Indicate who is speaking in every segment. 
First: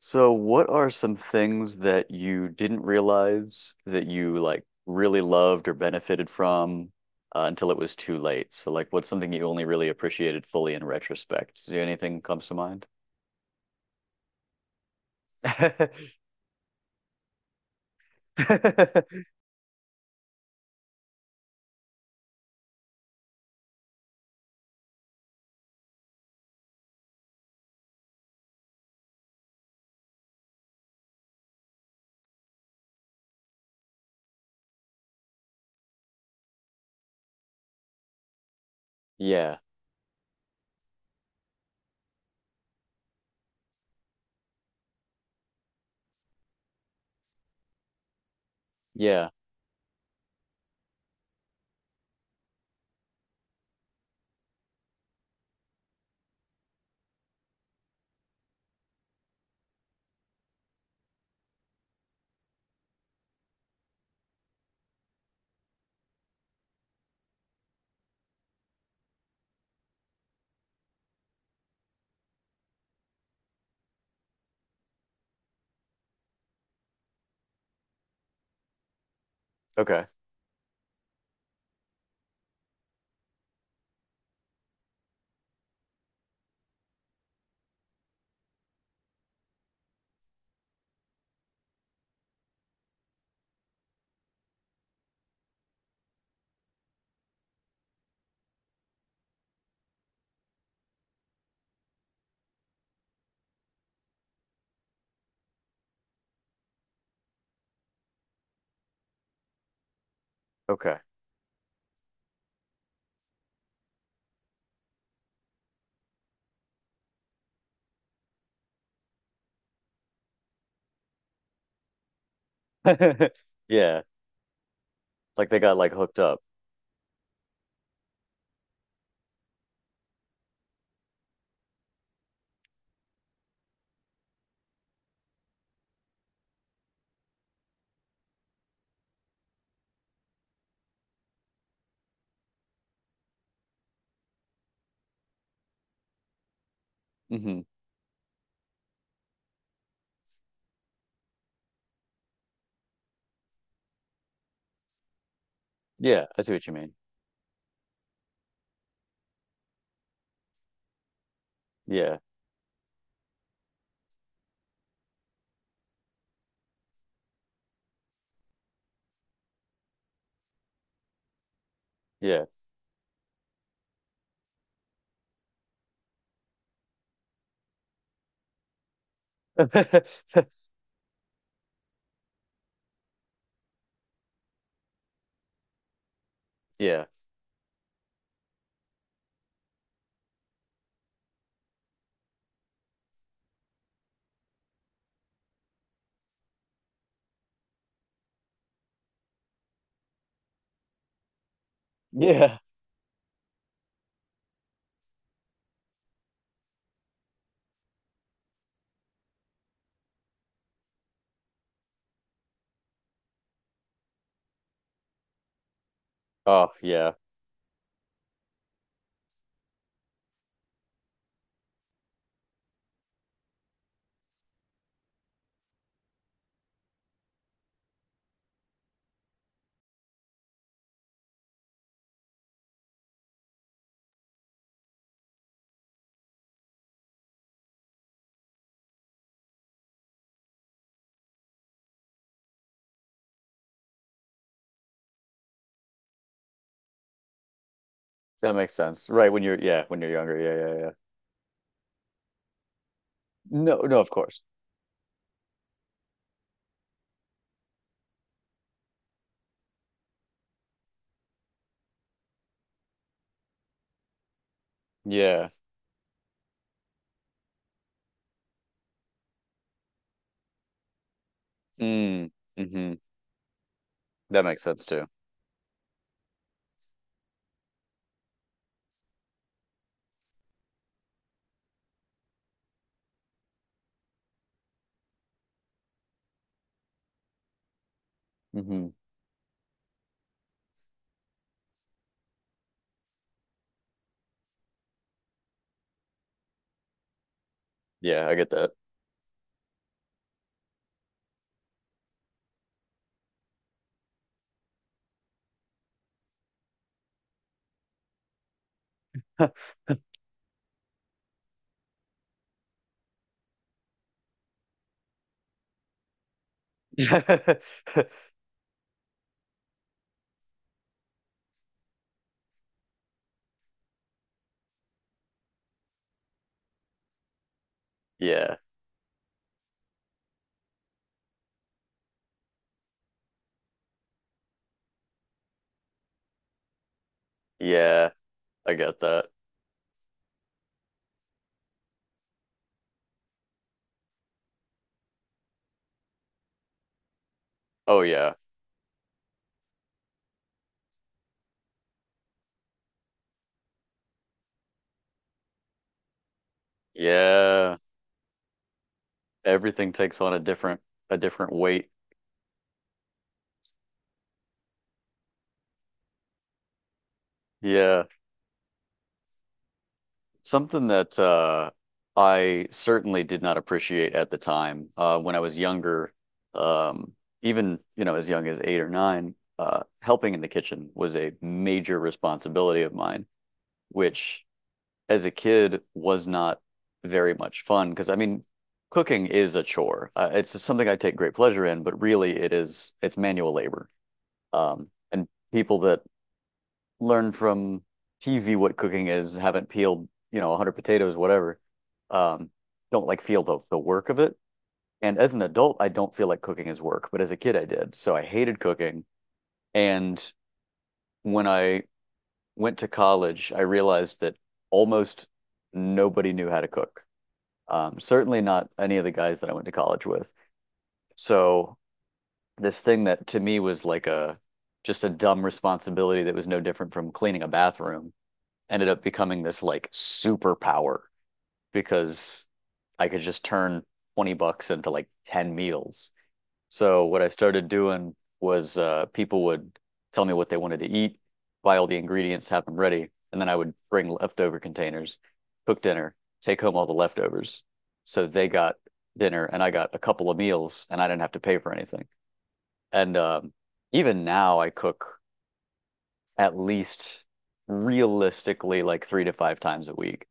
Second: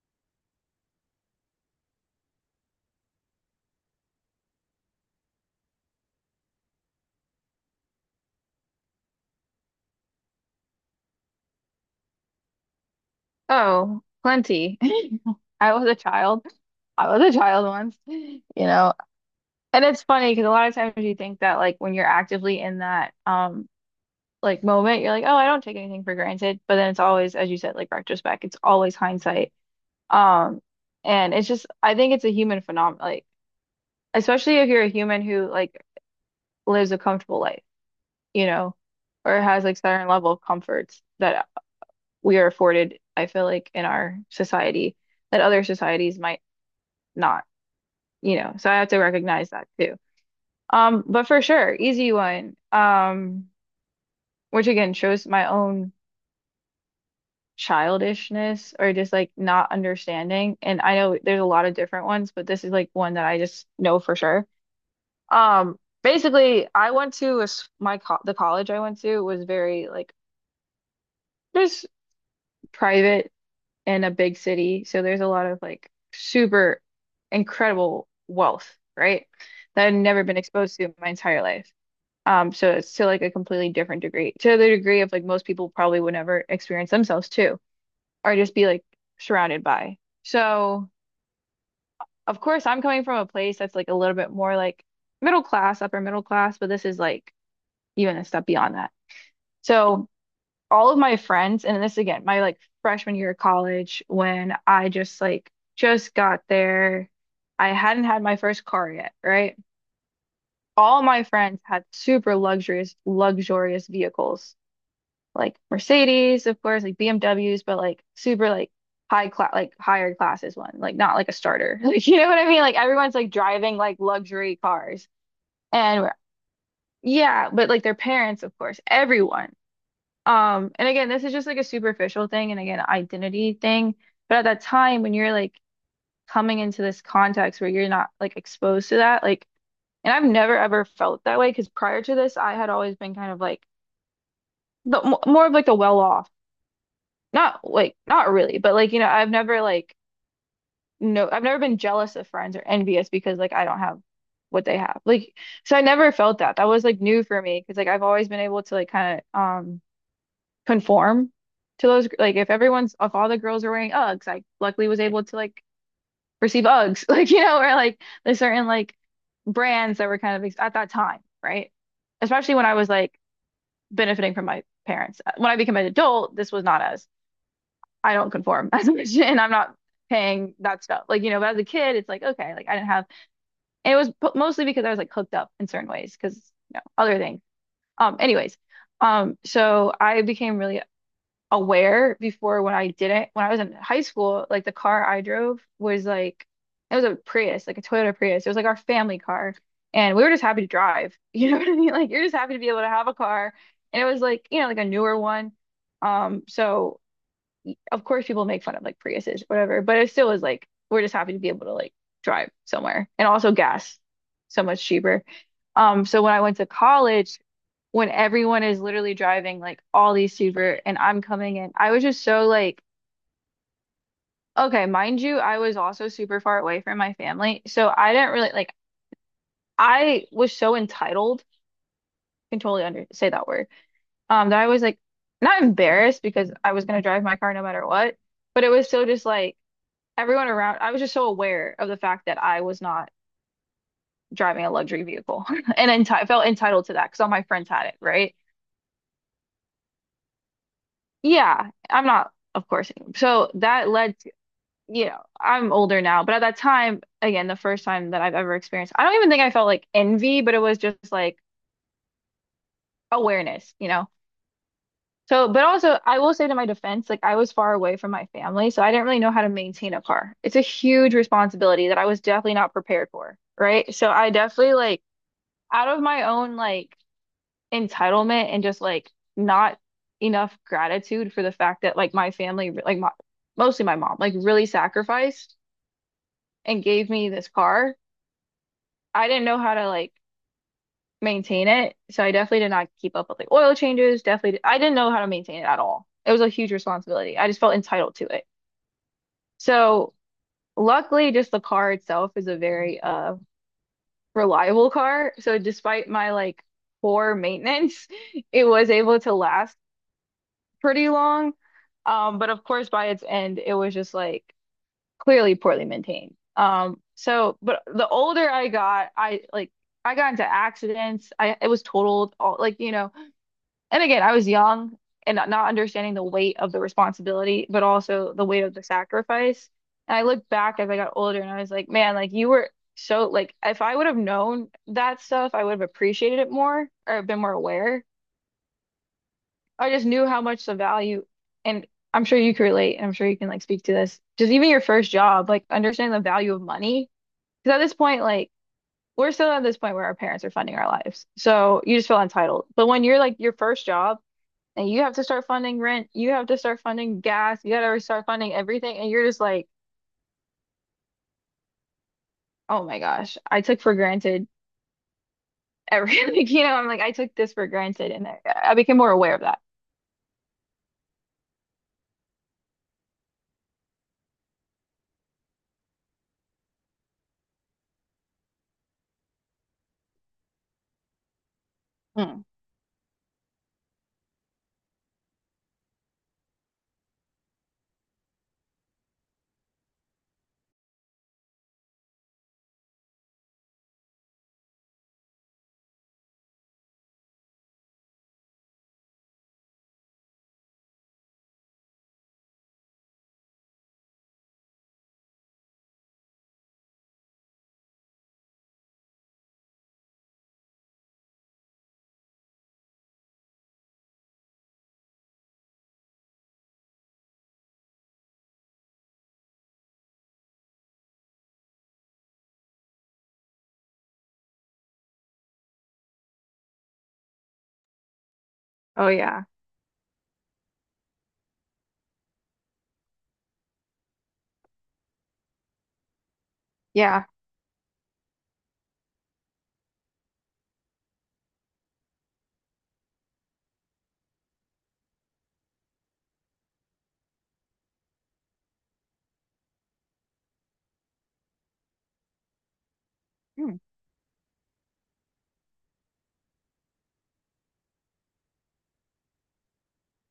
Speaker 1: So, what are some things that you didn't realize that you like really loved or benefited from until it was too late? So, like, what's something you only really appreciated fully in retrospect? Do anything comes to mind?
Speaker 2: Oh, plenty. I was a child. I was a child once, you know. And it's funny because a lot of times you think that like when you're actively in that like moment, you're like, oh, I don't take anything for granted. But then it's always, as you said, like retrospect. It's always hindsight. Um, and it's just I think it's a human phenomenon, like especially if you're a human who like lives a comfortable life, you know, or
Speaker 1: Yeah.
Speaker 2: has like certain level of comforts that we are afforded, I feel like in our society that other societies might not. You know, so I have to
Speaker 1: Yeah.
Speaker 2: recognize that too. But for sure, easy one. Which again shows my own childishness or just like not understanding. And I know there's a lot of different ones, but this is like one that I just know for sure. Basically, I went to a s my co the college I went to was very like just private in a big city, so there's a lot of like super incredible wealth, right? That I've
Speaker 1: Okay.
Speaker 2: never been exposed to in my entire life. So it's to like a completely different degree, to the degree of like most people probably would never experience themselves too, or just be like surrounded by. So of course I'm coming from a place that's like a little bit more like middle class, upper middle class, but this is like even a step beyond that. So all of my friends, and this again, my like freshman year of college when I just got there, I hadn't had my first car yet, right?
Speaker 1: Okay.
Speaker 2: All my friends had super luxurious vehicles like Mercedes, of course, like BMWs, but like super like high class like higher classes one, like not like a starter. Like you know what I mean? Like everyone's like driving like
Speaker 1: Yeah.
Speaker 2: luxury cars.
Speaker 1: Like they got like
Speaker 2: And we're-
Speaker 1: hooked up.
Speaker 2: yeah, but like their parents, of course, everyone. And again, this is just like a superficial thing and again, identity thing. But at that time when you're like coming into this context where you're not like exposed to that, like and I've never ever felt that way because prior to this, I had always been kind of like the more of like the well-off,
Speaker 1: Hmm.
Speaker 2: not like not really, but like you know, I've never like no, I've never been jealous of friends or envious because like I don't have what they have. Like so I never
Speaker 1: Yeah,
Speaker 2: felt
Speaker 1: I see
Speaker 2: that.
Speaker 1: what
Speaker 2: That
Speaker 1: you
Speaker 2: was
Speaker 1: mean.
Speaker 2: like new for me because like I've always been able to like kind of conform to those
Speaker 1: Yeah.
Speaker 2: like if everyone's if all the girls are wearing Uggs, I luckily was able to like receive Uggs, like you know, or like there's certain like brands that were kind of ex at that time, right?
Speaker 1: Yeah.
Speaker 2: Especially when I was like benefiting from my parents. When I became an adult, this was not as I don't conform as a Christian and I'm not paying that stuff. Like, you know, but as a kid, it's like, okay, like I didn't have, and it was mostly because I was like hooked up in certain ways because, you know,
Speaker 1: Yeah.
Speaker 2: other things. Anyways, so I became really aware before when I didn't, when I was in high school, like the car I drove was like, it was a Prius, like a Toyota Prius. It was like our family car. And we were just happy to drive. You know what I mean? Like, you're just happy
Speaker 1: Yeah.
Speaker 2: to be able to have a car. And it was like, you know, like a newer one. So of course people make fun of like Priuses, whatever, but it still is like we're just happy to be able to like drive somewhere and also gas so much cheaper. So when I went to
Speaker 1: Oh, yeah.
Speaker 2: college, when everyone is literally driving like all these super and I'm coming in, I was just so like, okay, mind you, I was also super far away from my family. So I didn't really like I was so entitled, I can totally under say that word, that I was like not embarrassed because I was gonna drive my car no matter what, but it was so just like everyone around, I was just so aware of the fact that I was not driving a luxury vehicle and enti felt entitled to that because all my friends had it, right?
Speaker 1: That makes sense. Right, when you're, yeah, when you're younger. Yeah, yeah, yeah.
Speaker 2: Yeah, I'm not, of course. So
Speaker 1: No,
Speaker 2: that
Speaker 1: no, of
Speaker 2: led to,
Speaker 1: course.
Speaker 2: you know, I'm older now, but at that time, again, the first time that I've ever experienced, I don't even think I felt like envy, but it was just like awareness, you know? So,
Speaker 1: Yeah.
Speaker 2: but also, I will say to my defense, like I was far away from my family, so I didn't really know how to maintain a car. It's a huge responsibility that I was
Speaker 1: Mm,
Speaker 2: definitely not
Speaker 1: hmm.
Speaker 2: prepared for, right? So I
Speaker 1: That makes
Speaker 2: definitely
Speaker 1: sense
Speaker 2: like,
Speaker 1: too.
Speaker 2: out of my own like entitlement and just like not enough gratitude for the fact that like my family like my, mostly my mom like really sacrificed and gave me this car.
Speaker 1: Hmm.
Speaker 2: I didn't know how to like maintain it, so I definitely did not keep up with like oil changes, definitely I didn't know how to maintain it at all. It was a huge responsibility. I just felt entitled to
Speaker 1: Yeah, I
Speaker 2: it.
Speaker 1: get that.
Speaker 2: So luckily just the car itself is a very reliable car. So despite my like poor maintenance, it was able to last pretty long. But of course, by its end, it was just like clearly poorly maintained. But the older I got, I like I got into accidents. I it was totaled all like you know. And again, I was young and not understanding the weight of the responsibility, but also the
Speaker 1: Yeah.
Speaker 2: weight of the sacrifice. And I looked back as I got older, and I was like, man, like you were so like if I would have known that stuff, I would have appreciated it more or been more aware.
Speaker 1: Yeah, I get that.
Speaker 2: I just knew how much the value, and I'm sure you can relate, and I'm sure you can like speak to this. Just even your first job, like understanding the value of money. Because at this
Speaker 1: Oh
Speaker 2: point,
Speaker 1: yeah.
Speaker 2: like we're still at this point where our parents are funding our lives. So you just feel entitled. But when you're like your first job and you have to start funding rent, you have to start funding gas, you
Speaker 1: Yeah.
Speaker 2: gotta start funding everything, and you're just like,
Speaker 1: Everything takes on a different weight.
Speaker 2: oh my gosh, I took for granted everything. Like, you know, I'm like, I took this for
Speaker 1: Yeah.
Speaker 2: granted, and I became more aware of that.
Speaker 1: Something that I certainly did not appreciate at the time. When I was younger, um even, you know, as young as 8 or 9, helping in the kitchen was a major
Speaker 2: Hmm.
Speaker 1: responsibility of mine, which as a kid was not very much fun because I mean, cooking is a chore. It's something I take great pleasure in, but really it's manual labor. And people that learn from TV what cooking is haven't peeled, you know, 100 potatoes, whatever, um, don't like feel the work of it. And as an adult, I don't feel like cooking is work, but as a kid, I did. So I hated cooking. And when I went to college, I realized that almost nobody knew how to cook. Certainly not any of the guys that I went to college with. So this thing that to me was like a just a dumb responsibility that was no different from cleaning a bathroom ended up
Speaker 2: Oh
Speaker 1: becoming
Speaker 2: yeah.
Speaker 1: this like superpower because I could just turn 20 bucks into like 10 meals. So what
Speaker 2: Yeah.
Speaker 1: I started doing was people would tell me what they wanted to eat, buy all the ingredients, have them ready, and then I would bring leftover containers, cook dinner, take home all the leftovers. So they got dinner and I got a couple of meals and I didn't have to pay for anything. And
Speaker 2: Hmm.
Speaker 1: even now I cook at least realistically like three to five times a week.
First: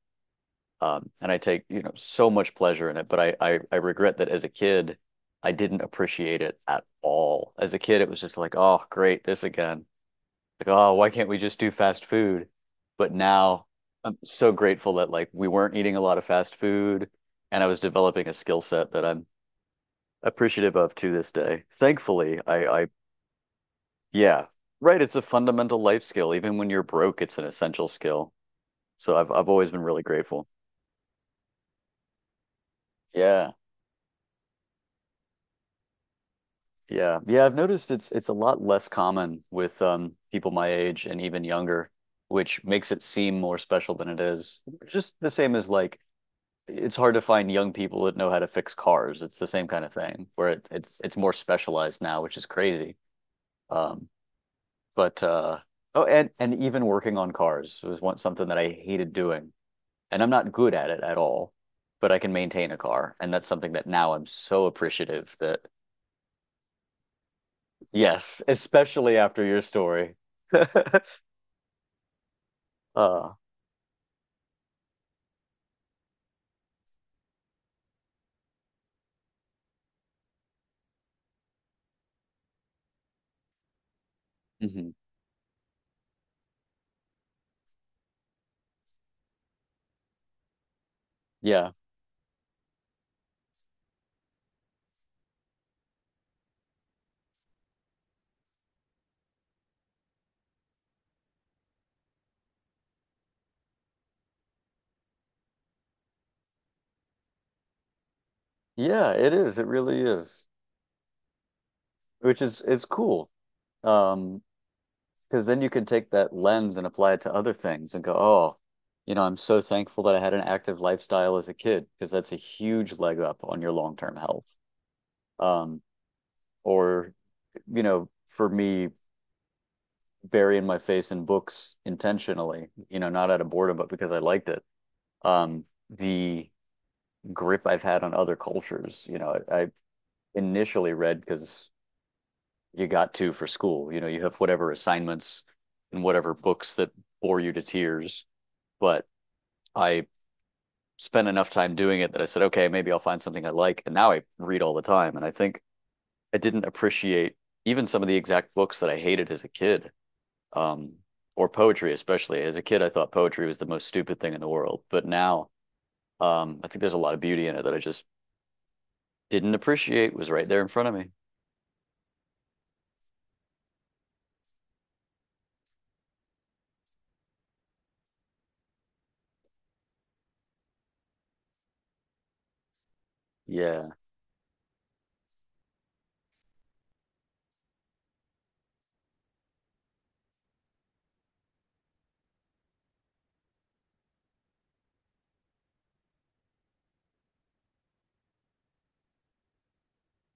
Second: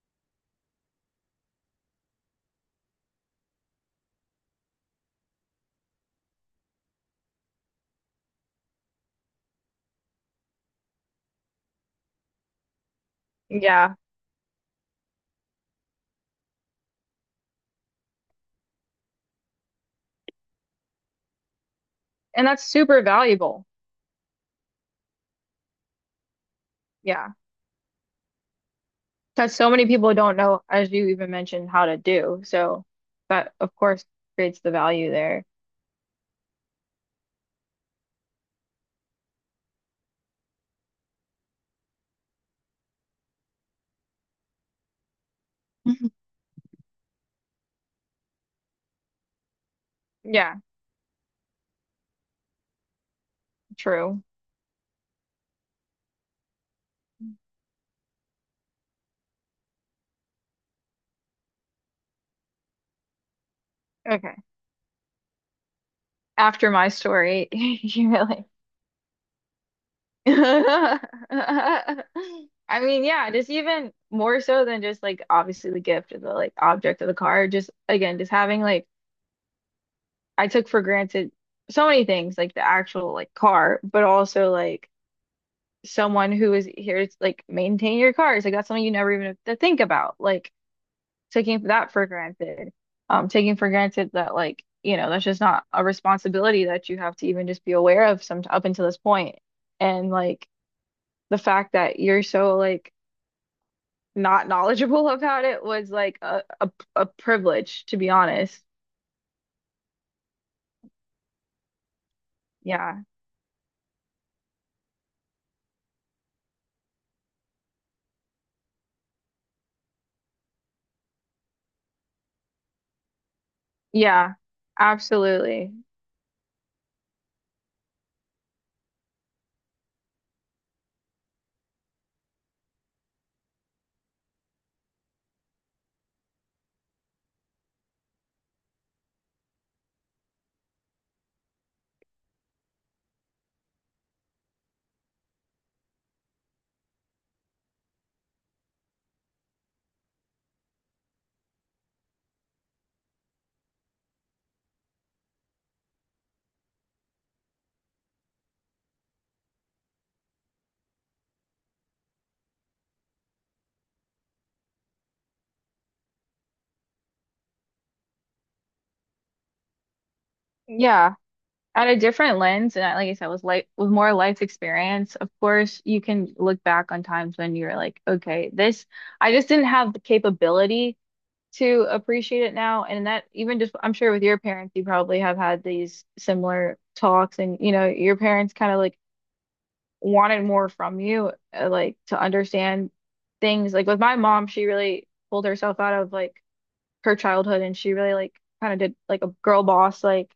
Speaker 1: And I take, you know, so much pleasure in it, but I regret that as a kid, I didn't appreciate it at all. As a kid, it was just like, oh, great, this again. Like, oh, why can't we just do fast food? But now
Speaker 2: Yeah.
Speaker 1: I'm so grateful that like we weren't eating a lot of fast food, and I was developing a skill set that I'm appreciative of to this day. Thankfully,
Speaker 2: And that's
Speaker 1: I
Speaker 2: super valuable.
Speaker 1: yeah, right, it's a fundamental life skill. Even when you're broke,
Speaker 2: Yeah,
Speaker 1: it's an essential skill. So I've
Speaker 2: because so
Speaker 1: always been
Speaker 2: many
Speaker 1: really
Speaker 2: people don't
Speaker 1: grateful.
Speaker 2: know, as you even mentioned, how to do. So
Speaker 1: Yeah.
Speaker 2: that, of course, creates the value there.
Speaker 1: Yeah. Yeah, I've noticed it's a lot less common with people my age and even younger, which makes it seem more special than it is. Just the same as like
Speaker 2: Mhm.
Speaker 1: it's hard to find young people that know how to fix cars. It's the same kind of thing where
Speaker 2: Yeah,
Speaker 1: it's more specialized now, which is crazy. Um,
Speaker 2: true.
Speaker 1: but oh, and even working on cars was one something that I hated doing. And I'm not good at it at all, but I can maintain a car. And that's something that now I'm
Speaker 2: Okay.
Speaker 1: so appreciative that.
Speaker 2: After my story, you
Speaker 1: Yes,
Speaker 2: really.
Speaker 1: especially after your story.
Speaker 2: I mean, yeah,
Speaker 1: Uh,
Speaker 2: just even more so than just like obviously the gift or the like object of the car. Just again, just having like I took for granted so many things, like the actual like car, but also like
Speaker 1: mhm.
Speaker 2: someone who is here to like maintain your cars. Like that's something you never even have to think about. Like taking
Speaker 1: Yeah.
Speaker 2: that for granted. Taking for granted that like, you know, that's just not a responsibility that you have to even just be aware of some up until this point. And like the fact that you're so like not knowledgeable about it was like a privilege, to be honest.
Speaker 1: Yeah, it is. It really is. Which is it's
Speaker 2: Yeah.
Speaker 1: cool. Um, because then you can take that lens and apply it to other things and go, oh, you know, I'm so thankful that I had an active lifestyle as a kid because that's a huge leg up on your long-term
Speaker 2: Yeah.
Speaker 1: health.
Speaker 2: Absolutely.
Speaker 1: Um, or, you know, for me, burying my face in books intentionally, you know, not out of boredom, but because I liked it. Um, the grip I've had on other cultures. You know, I initially read because you got to for school. You know, you have whatever assignments and whatever books that bore you to tears. But I spent enough time doing it that I said, okay, maybe I'll find something I like. And now I read all the time. And I think I didn't appreciate even some of the exact books that I hated as a kid, um, or poetry, especially. As a kid, I thought poetry was the most stupid thing in the world. But now I think there's a lot of beauty in it that I just didn't appreciate was right there in front of me.
Speaker 2: Yeah. At a different lens and like I said with life with more life experience of course you can look back on times when you're like okay this I just didn't have the capability to appreciate it now and that even just
Speaker 1: Yeah.
Speaker 2: I'm sure with your parents you probably have had these similar talks and you know your parents kind of like wanted more from you like to understand things like with my mom she really pulled herself out of like her childhood and she really like kind of did like a girl boss like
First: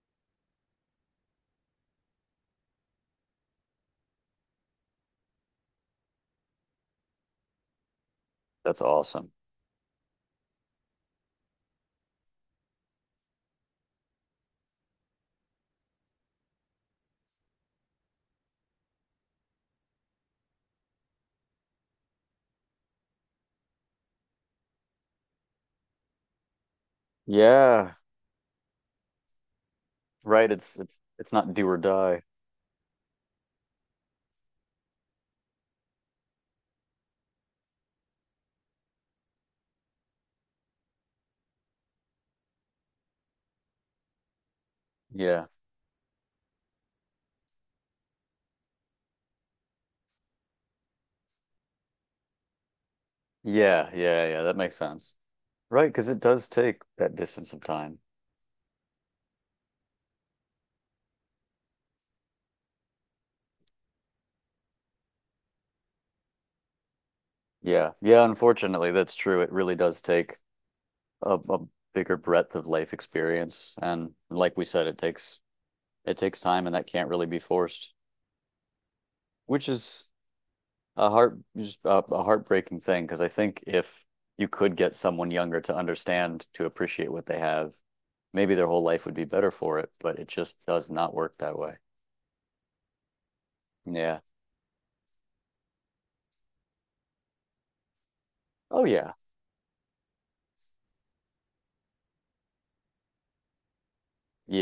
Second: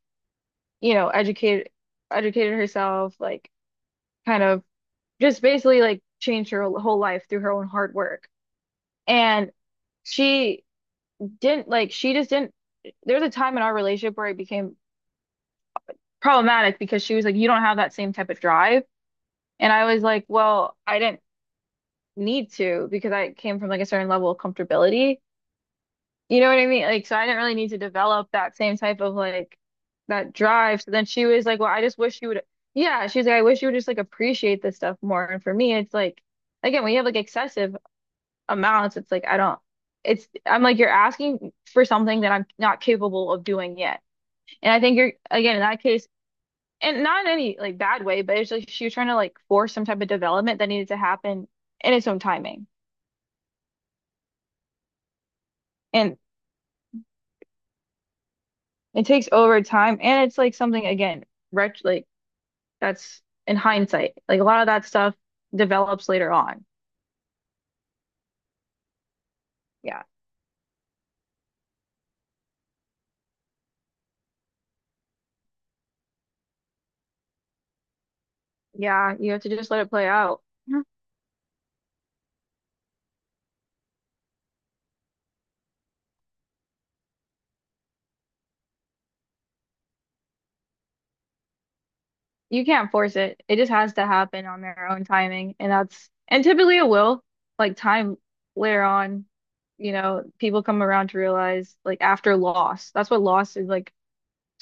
Speaker 2: you know, educated herself, like kind of just basically like changed her whole life through her own hard work.
Speaker 1: That's awesome.
Speaker 2: And she didn't like she just didn't there was a time in our relationship where it became problematic because she was like, you don't have that same type of drive. And I was like, well, I didn't need to because I came from like a certain level of comfortability. You know what I mean? Like, so I didn't really need to
Speaker 1: Yeah,
Speaker 2: develop that same type of like that
Speaker 1: right. It's
Speaker 2: drive. So
Speaker 1: it's
Speaker 2: then she
Speaker 1: it's
Speaker 2: was
Speaker 1: not
Speaker 2: like,
Speaker 1: do
Speaker 2: well,
Speaker 1: or
Speaker 2: I just
Speaker 1: die.
Speaker 2: wish you would, yeah, she's like, I wish you would just like appreciate this stuff more. And for me, it's like, again, when you have like excessive amounts, it's like, I don't, it's, I'm like, you're asking for something that I'm not capable of doing yet. And I think you're,
Speaker 1: Yeah.
Speaker 2: again, in that case, and not in any like bad way, but it's like she was trying to like force some type of development that needed to happen in its own timing.
Speaker 1: Yeah, yeah, yeah, that makes sense. Right, because
Speaker 2: And
Speaker 1: it does take that distance of time.
Speaker 2: it takes over time. And it's like something, again, ret like, that's in hindsight. Like a lot of that stuff develops later on.
Speaker 1: Yeah. Yeah, unfortunately, that's true. It really does
Speaker 2: Yeah.
Speaker 1: take a bigger breadth of life experience. And like we said, it takes time and that can't really be forced,
Speaker 2: Yeah. You have to
Speaker 1: which
Speaker 2: just let it
Speaker 1: is
Speaker 2: play out. Mhm.
Speaker 1: a heart just a heartbreaking thing because I think if you could get someone younger to understand to appreciate what they have, maybe their whole life would be better for it, but it just does not work that way.
Speaker 2: You can't force it. It just has to
Speaker 1: Yeah.
Speaker 2: happen on their own timing. And that's, and typically it will, like time
Speaker 1: Oh
Speaker 2: later
Speaker 1: yeah.
Speaker 2: on, you know, people come around to realize like after loss, that's what loss is like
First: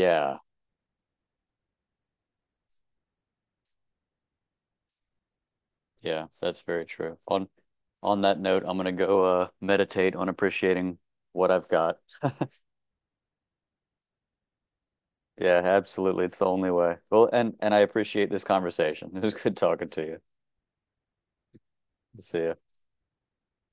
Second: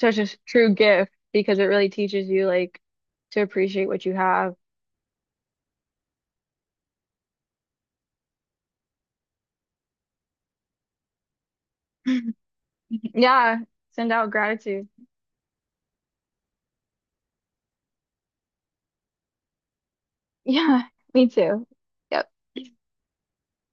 Speaker 2: such a true gift because it really teaches you like to appreciate what you have.
Speaker 1: Yeah, that's very true. On that note, I'm gonna go meditate on appreciating what I've got.
Speaker 2: Yeah. Send out gratitude.
Speaker 1: Yeah, absolutely. It's the only way. Well, and I appreciate this conversation. It was good talking to you.
Speaker 2: Yeah. Me too. Yep.
Speaker 1: See ya.